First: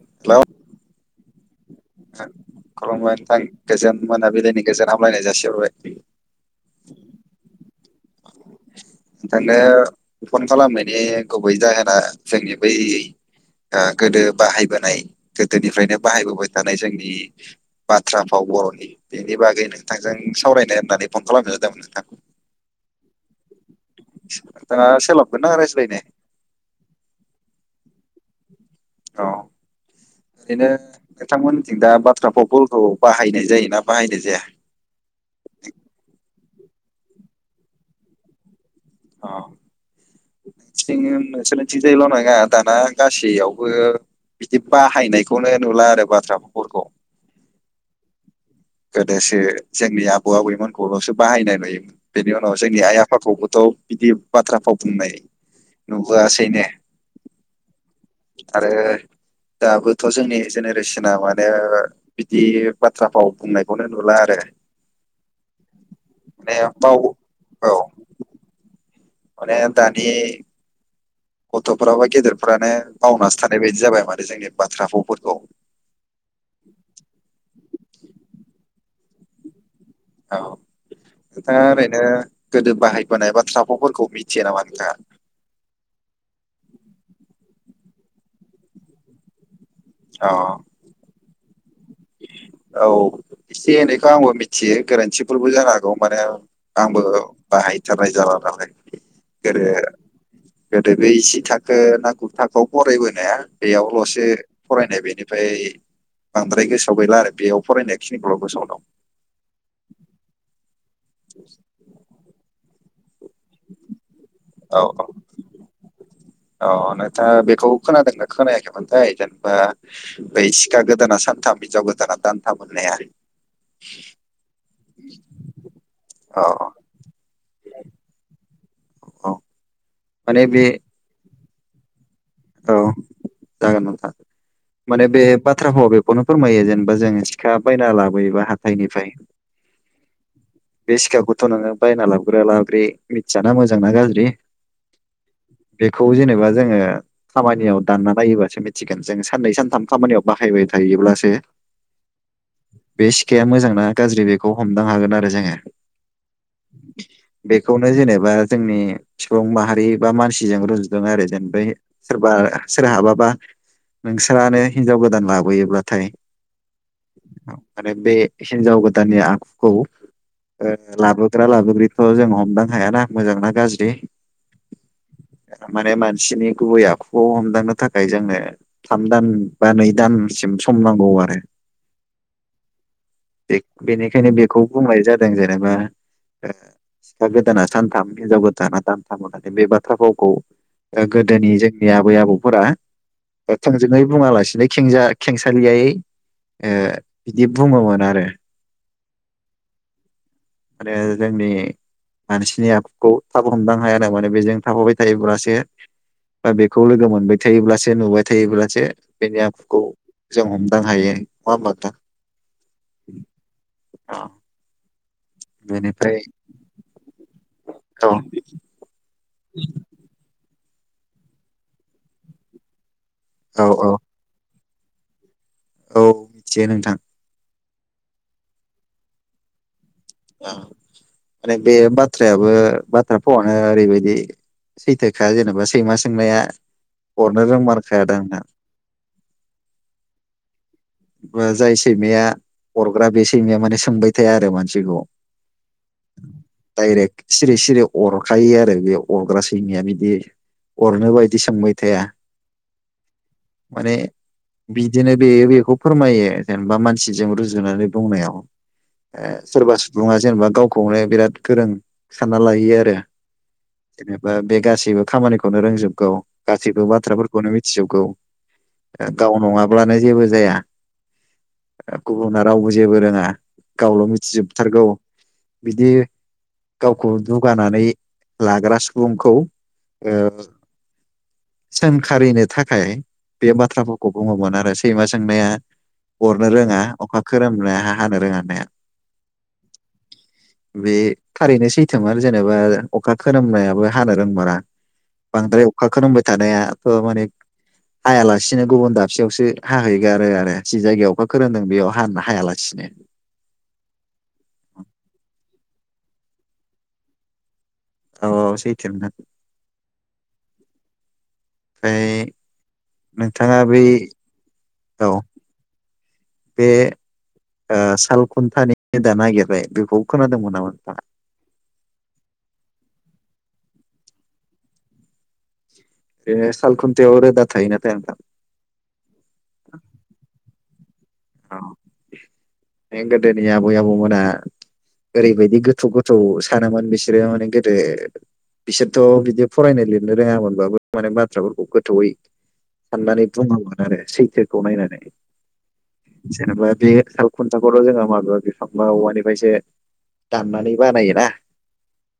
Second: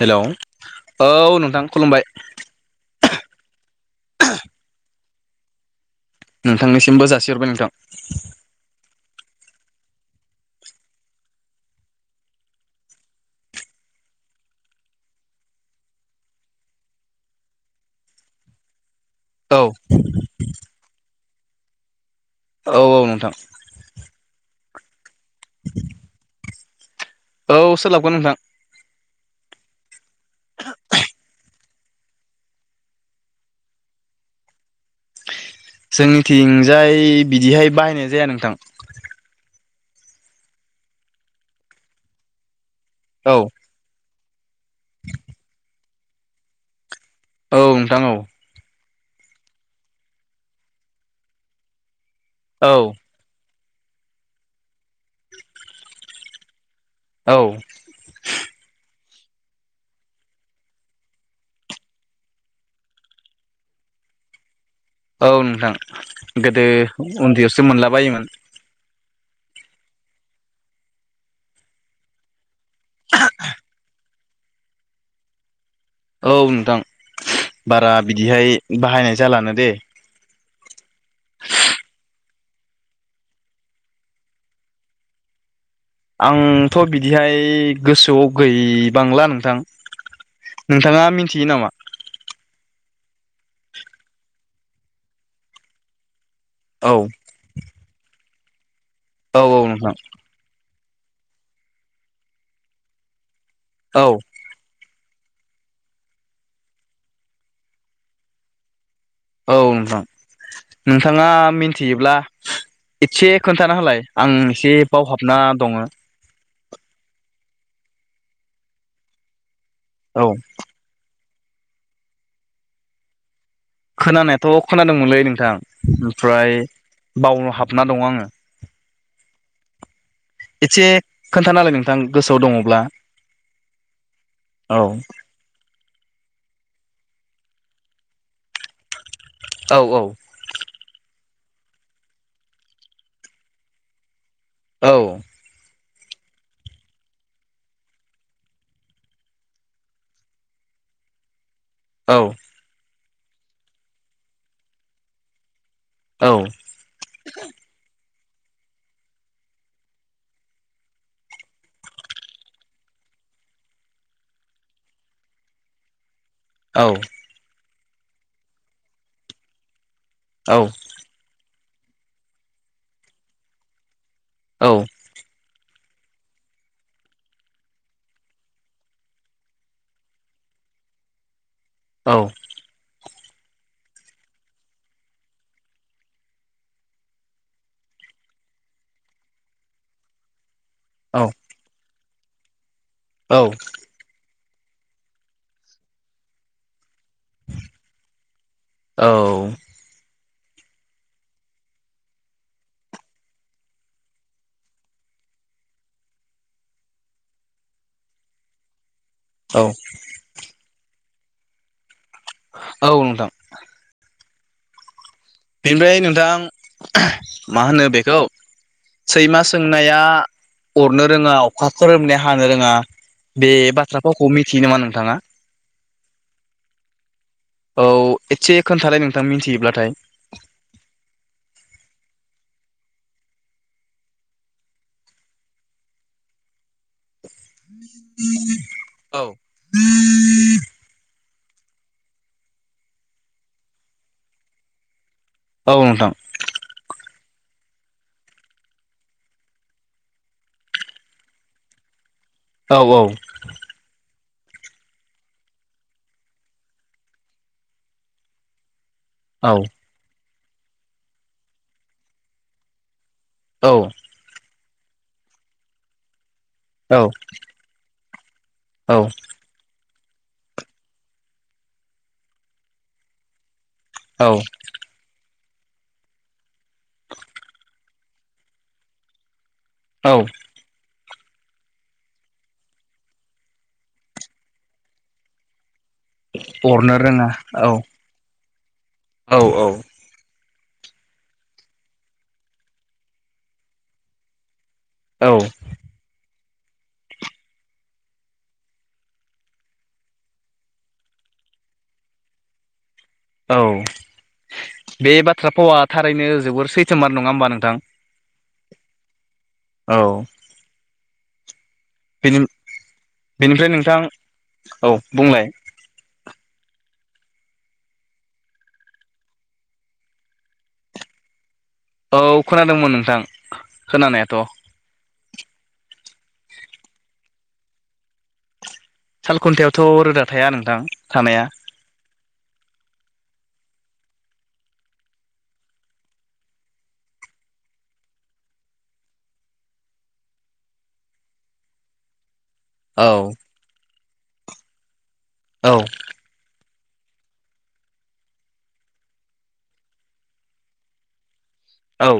हेल' औ। हेलौ नोंथां खुलुमबाय खुलुमबाय नोंथां गोजोन मोनाबिलिनि गोजोन हामलायनाय जासिहरबाय। नोंथांनिसिमबो जासिहरबाय नोंथां। नोंथांनो फन खालामनायनि गुबै जाहोना जोंनि बै गोदो बाहायबोनाय गोदोनिफ्रायनो बाहायबोबाय थानाय जोंनि बाथ्रा फाव बर'नि बेनि औ बागै नोंथांजों सावरायनो होननानै फन खालामनो होदोंमोन नोंथां। औ औ नोंथां। जोंहा सोलाबगोनना रायज्लायनो? औ सोलाबगोन नोंथां। औ ओरैनो नोंथांमोननिथिं दा बाथ्रा भावफोरखौ बाहायनाय जायोना बाहायनाय जाया? जोंनिथिंजाय बिदिहाय बाहायनाय जाया नोंथां। अ नोंसोरनिथिंजायल' नङा दाना औ गासैयावबो बिदि बाहायनायखौनो नुला आरो बाथ्राभावफोरखौ। औ नोंथां औ। गोदोसो जोंनि आबौ आबैमोनखौल'सो बाहायनाय नुयोमोन बेनि उनाव औ जोंनि आइ आफाखौबो। थ' बिदि बाथ्रा फाव बुंनाय नुबोआसैनो। औ। आरो दाबोथ' जोंनि जेनेरेसना माने बिदि बाथ्रा फाव बुंनायखौनो नुला आरो। औ नोंथां माने गोदो बाव उन्दैयावसो औ मोनलाबायोमोन। माने दानि गथ'फोराबो गेदेरफ्रानो बावनासो थानाय बायदि जाबाय माने जोंनि बाथ्रा फावफोरखौ। औ नोंथां बारा बिदिहाय बाहायनाय जालानो दे। औ नोंथाङा ओरैनो गोदो बाहायबोनाय बाथ्राफाव'फोरखौ मिथियो नामा नोंथाङा? आंथ' बिदिहाय गोसोआव गैबांला नोंथां। अ नोंथाङा मिथियो नामा? औ एसे एनैखौ आंबो मिथियो गोरोन्थिफोरबो जानो हागौ माने औ आंबो बाहायथारनाय जाला नालाय। औ औ गोदो नोंथां। गोदो बे जि थाखो ना गुर थाखोआव फरायबोनाया औ बेयावल'सो फरायनाय बेनो। ओमफ्राय बांद्राय गोसोआव गैला आरो बेयाव फरायनाय खिनिखौल' गोसोआव दं। औ नोंथां नोंथाङा मिन्थियोब्ला एसे खोन्थाना हालाय आं एसे बावहाबना दङो। अ नोंथा बेखौ खोनादोंनो खोनायाखैमोनथाय जेनेबा औ बै सिखा गोदाना सान थाम हिनजाव गोदाना दानथाम होननाया। खोनानायाथ' खोनादोंमोनलै नोंथां औ ओमफ्राय बाव हाबना दङ आङो। अ माने बे खोनथानालाय नोंथां। गोसोआव औ दङब्ला जागोन नोथां औ माने बे बाथ्राफाव आव बेखौनो फोरमायो जेन बा जोंङो सिखा बायना लाबोयोबा हाथायनिफ्राय औ औ। बे सिखाखौथ' नोङो बायना लाबोग्रा लाबोग्रि मिथियाना मोजां ना गाज्रि। औ [inaudible] बेखौ जेनेबा जोंङो खामानियाव दानना नायोबासो मिथिगोन जोङो साननै सानथाम खामानियाव बाहायबाय थायोब्लासो। औ बे सिखाया मोजां ना गाज्रि बेखौ हमदां हागोन आरो जोंङो औ बेखौनो जेनेबा बा जोंनि सुबुं माहारि बा मानसिजों रुजुजानाय आरो जेन बै सोरबा सोर हाबा बा नोंस्रानो हिनजाव गोदान लाबोयोब्लाथाय औ माने बे हिनजाव गोदान नि आखुखौ औ ओन लाबोग्रा लाबोग्रिथ जों हमदां हायाना मोजां ना गाज्रि औ माने मानसिनि गुबै आखुखौ हमदांनो थाखाय जोंनो थाम दान बा नै दानसि सिम सम नांगौ आरो औ बे बेनिखायनो बेखौ बुंनाय जादों जेनेबा ओ सिखा गोदाना सानथाम हिनजाव गोदाना दानथाम होननानै बे बाथ्रा फावखौ ओ गोदोनि जोंनि आबै आबौफोरा औ ओ थोंजोङै बुङालासिनो बैखिंजा खेंसालियायै ओ बिदि बुङोमोन आरो। औ आरो जोंनि मानसिनि आखुखौ थाब हमदांहायानो माने बेजों थाफाबाय थायोब्लासो बा बेखौ‌ लोगो मोनबाय थायोब्लासो नुबाय थायोब्लासो बेनि औ आखुखौ जों हमदां हायो नंङा होमबा नोंथां औ नोंथां [inaudible] बेनिफ्राय नोंथां मा होनो औ बेखौ सैमा सोंनाया अरनो रोंङा अखा खोरोमनाया हानो रोंङा बे औ औ बाथ्राफावखौ मिथियो नामा नोंथाङा? औ यिथियो नोंथां औ एथसे खोनथालाय नोंथां मिथियोब्लाथाय ओ माने बे बाथ्रायाबो बाथ्राफावानो ओरैबादि सैथोखा जेन'बा सैमा सोंनाया अरनो रोंमारखायादां ना? औ जाय सैमाया अरग्रा बे सैमाया माने सोंबाय थाया आरो मानसिखौ औ नोंथां दाइरेक्ट सिरि-सिरि अरखायो आरो बे अरग्रा सैमाया बिदि अरनो बायदि सोंबाय थाया। औ औ माने बिदिनो बेयो बेखौ फोरमायो जेनेबा मानसिजों रुजुनानै बुंनायाव। ओ औ सोरबा सुबुङा जेनेबा गावखौनो बिराद गोरों सानना लायो आरो औ जेनेबा बे गासैबो खामानिखौनो रोंजोबगौ। गासैबो बाथ्राफोरखौनो मिथिजोबगौ औ गाव नङाब्लानो जेबो जाया गुबुना रावबो जेबो रोङा गावल' औ मिथिजोबथारगौ बिदि गावखौ दुगानानै लाग्रा सुबुंखौ औ ओ सोंखारिनो थाखाय बे बाथ्राफोरखौ बुङोमोन आरो सैमा सोंनाया अरनो रोङा, अखा खोरोमनाया हानो रोङा होननाया औ बे थारैनो सैथो मार जेनेबा अखा खोरोमनायाबो हानो रोंमारा औ बांद्राय अखा खोरोमबाय थानायाथ' माने हायालासिनो गुबुन दाबसेयावसो हाहैगारो आरो जि जायगायाव अखा खोरोमदों बेयाव हा-हायालासिनो औ बे बाथ्रा फावा थारैनो जोबोर सैथोमार, नङा होमबा नोंथां? औ औ सैथो नोथां। औ ओमफाय बेनि नोंथाङा बेनिफ्राय बै नोंथां औ बेे ओ साल खुन्थानि रोदा नागिरबाय बेखौबो खोनादोंमोन नामा नोंथाङा? औ खोनादोंमोन नोंथां खोनानायाथ'। ए साल खुन्थायाव रोदा थायोना, थाया नोंथां? साल खुन्थायावथ' रोदा थाया नोंथां, थानाया। माने गोदोनि आबै-आबौमोना ओरैबायदि गोथौ -गोथौ सानोमोन बिसोरो माने गोेदो बिसोरथ' बिदि फरायनाय लिरनो रोङामोनबाबो माने बाथ्राफोरखौ गोथौवै औ साननानै बुङोमोन आरो सैथोखौ नायनानै। औ। जेनेबा बे साल खुन्थाखौथ' जोंहा माबेबा बिफां बा औवानिफायसो दाननानै बानायोना? औ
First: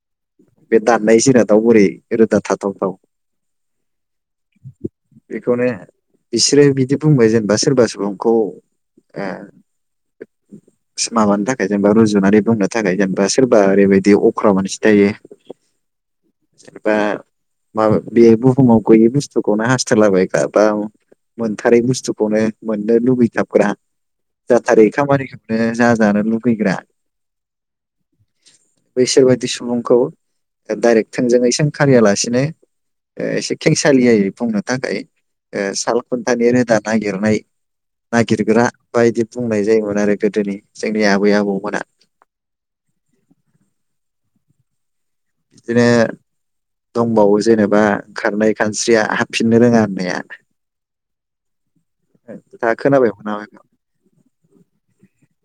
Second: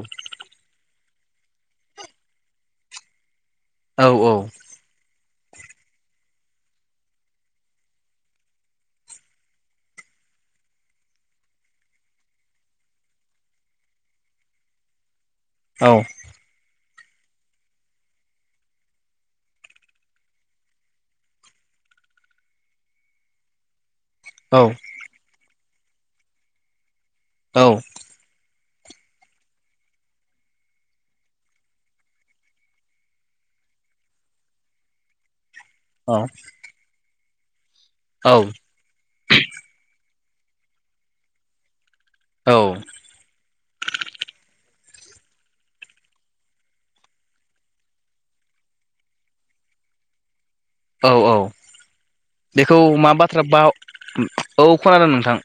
बे दाननाय जिरादाव बोरै रोदा थाथाव- थाव? औ औ। बेखौनो बिसोरो बिदि बुंबाय जेनेबा सोरबा सुबुंखौ ओ [unintelligible] माबानि थाखाय जेनेबा रुजुनानै बुंनो थाखाय जेनेबा सोरबा ओरैबायदि अख्रा मानसि थायो। औ। बा माबा बे बुहुमाव गैयै बुस्थुखौनो हास्थायला बनायग्रा बा मोनथारै बुस्थुखौनो मोननो लुुबैथाब [unintelligible] औ जाथारै खामानिखौनो जाजानो लुुगैग्रा। औ। बैसोरबायदि सुबुंखौ डाइरेक्ट थोंजोङै सोंखारियालासिनो ओ एसे खेंसालियै बुंनो थाखाय ओ साल औ खुन्थानि रोदा नागिरनाय नागिरग्रा बायदि बुंनाय जायोमोन आरो गोदोनि जोंनि आबै आबौमोना। औ। बिदिनो दंबावो जेनेबा ओंखारनाय खानस्रिया हाबफिननो रोङा होननाया। औ औ। नोंथाङा बेखौ मा खोनाबाय मोना बाथ्रा बाव औ खोनादों नोंथां।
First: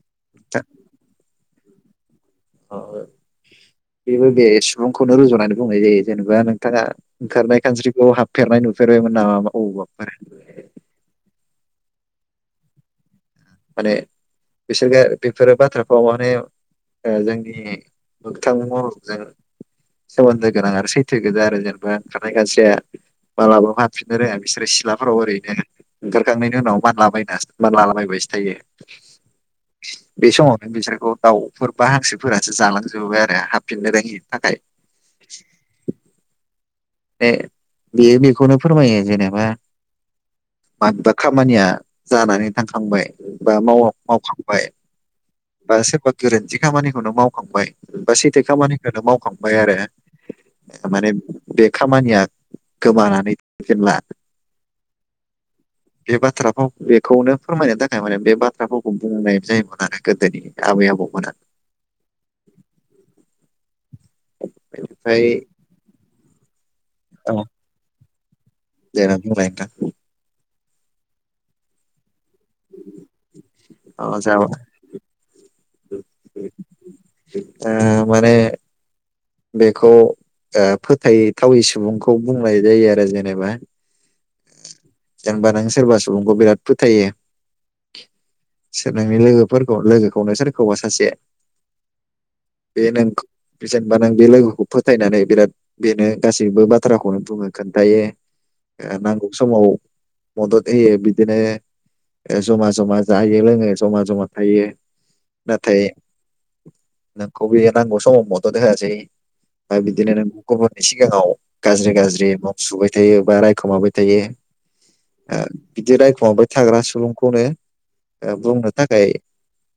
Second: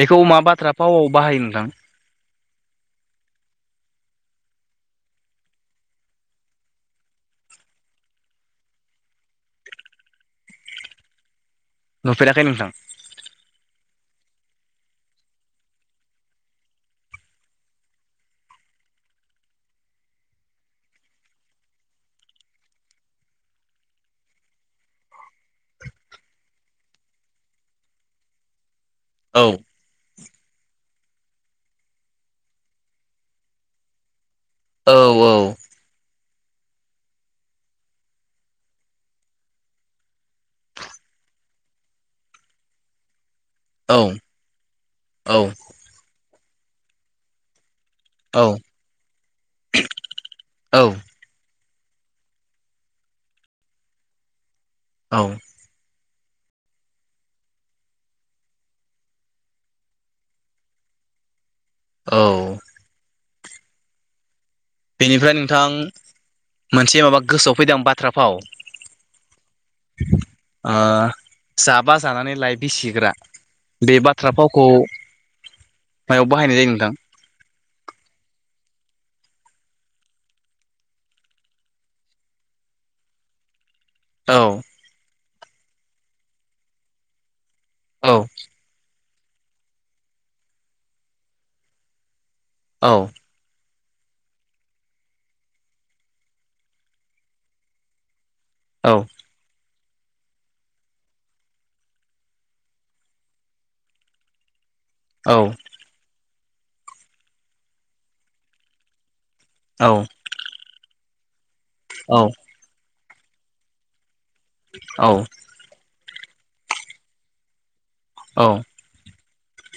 बेखौ मा बाथ्रा पावआव बाहायो नोंथां? अ ओ बेबो बे सुबुंखौनो रुजुनानै बुंनाय जायो जेनेबा नोंथाङा ओंखारनाय खानस्रिखौ हाबफेरनाय नुफेरबायमोन नामा औबाफोर नुफेराखै नोंथां? माने बिसोरखो बेफोरो बाथ्राफावा माने ओ जोंनि मोगथां महरजो सोमोन्दो गोनां आरो सैथो गोजा आरो जेनेबा ओंखारनाय खानस्रिया माब्लाबाबो हाबफिननो रोङा बिसोर सिलाफोराव ओरैनो ओंखारखांनायनि उनाव मानलाबायना- मानला -मानलालाबायसो औ। बे समावनो बिसोरखौ दाउफोर बा हांसोफोरासो जालांजोबोबाय आरो हाबफिननो रोङि थाखाय औ ए बेयो बेखौनो फोरमायो जेनेबा माबेबा खामानिया जानानै थांखांबाय बा माव औ मावखांबाय बा सोरबा गोरोन्थि खामानिखौनो मावखांबाय बा सैथो औ खामानिखौनो मावखांबाय आरो माने औ बे खामानिया गोमानानै फेनला औ। बे बाथ्राफाव बेखौनो फोरमायनो थाखाय माने बे बाथ्रा फावखौ बुंनाय जायोमोन आरो गोदोनि आबै आबौ मोना औ। बेनिफ्राय नोंथां मोनसे माबा गोसोआव फैदों बाथ्रा फाव। जे नों बुंलाय नोंथां आं जाबा जानानै लइ बिसिग्रा बे नोंथां जा बाथ्रा फावखौ मायाव बाहायनाय जायो नोंथां ओ माने बेखौ ओ फोथायथावै सुबुंखौ बुंनाय जायो आरो जेनेबा औ जेनेबा नों सोरबा सुबुंखौ बिराद फोथायो औ सोर नोंनि लोगोफोरखौ लोगोखौ नों सोरखौबा सासे बे औ नोंखौ बा नों बे लोगोखौ फोथायनानै बिराद बेनो गासैबो बाथ्राखौनो बुङो खोनन्थायो औ ओ नांगौ समाव मदद होयो बिदिनो ओ ज'मा जमा जायो लोङो ज'मा जमा थायो औ नाथाय नोंखौ बे नांगौ समाव मदद होआसै बा बिदिनो औ नों गुबुननि सिगाङाव गाज्रि गाज्रि मुं सुबाय थायो बा रायखोमाबाय थायो औ ओ बिदि रायखुमाबाय थाग्रा सुबुंखौनो ओ औ औ बुंनो थाखाय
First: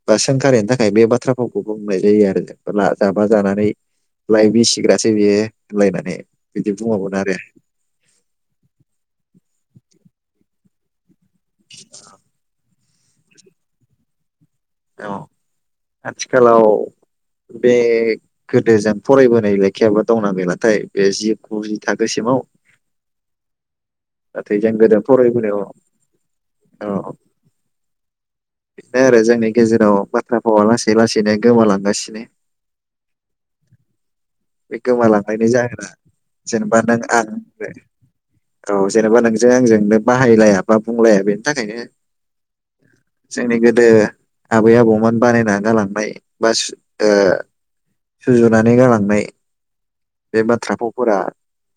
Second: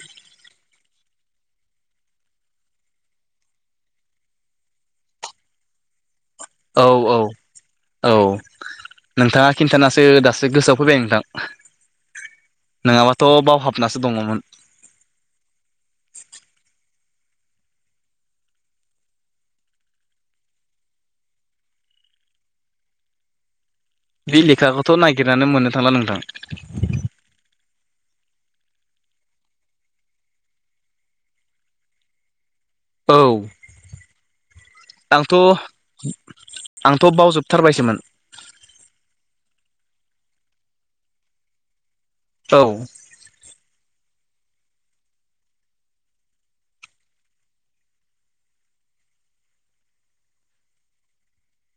बा सोंखारिनि थाखाय बे बाथ्राफावखौ बुंनाय जायो आरो जेनेबा जाबा जानानै लाय बिसिग्रासो बियो होनलायनानै बिदि औ औ बुङोमोन आरो औ नोंथाङा खिन्थानासो दासो गोसोआव फैबाय नोंथां [unintelligible] नङाबाथ' बावहाबनासो दङमोन औ आथिखालाव बे गोदो जों फरायबोनाय लेखायाबा दंना गैलाथाय बे जि गुजि थाखोसिम औ बे लेखाखौथ' नागिरनानै मोननो थांला नोंथां बेनो आरो जोंनि गेजेराव बाथ्रा भावा लासै लासैनो गोमालांगासिनो औ बे आंथ' गोमालांबायनाय जागोना जेनेबा नों आंथ' आं बावजोबथारबायसोमोन औ जेनेबा नोंजों आंजों बाहायलाया बा बुंलाया बेनि थाखायनो औ जोंनि गोदो आबै आबौमोन बानायना गालांनाय बाय सुजुनानै गालांनाय बे बाथ्रा भावफोरा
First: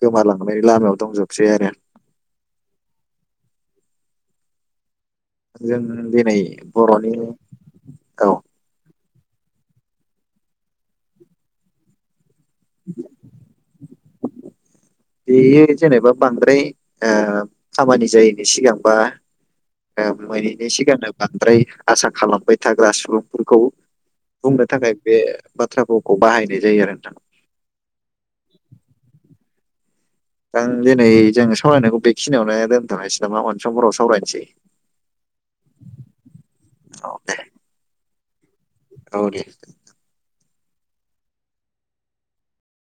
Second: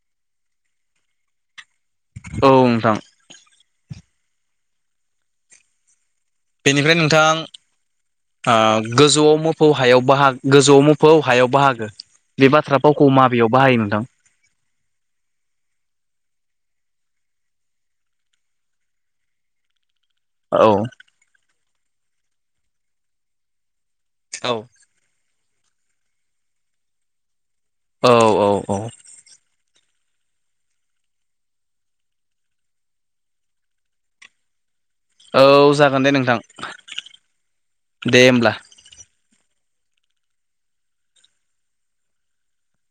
गोमालांनायनि लामायाव दंजोबसै आरो। औ नोंथां जों दिनै बेनिफ्राय बर'नि नोंथां औ। ओ गोजौआव मोफौ हायाव बाहागो गोजौआव मोफौ हायाव बाहागो। बे बाथ्रा फावखौ माबेयाव बाहायो नोंथां? बेयो जेनेबा बांद्राय खामानि जायनि सिगांबा। औ मोनैनि औ सिगांनो बांद्राय आसा खालामबाय थाग्रा सुबुंफोरखौ। बुंनो थाखाय बे बाथ्राफोरखौ बाहायनाय जायो आरो नोंथां। औ औ औ। आं दिनै जोङो सावरायनायखौ बेखिनियावनो दोनथ'नोसै नामा अन समफोराव सावरायनोसै। औ जागोन दे नोंथां औ दे। दे हब्ला। औ दे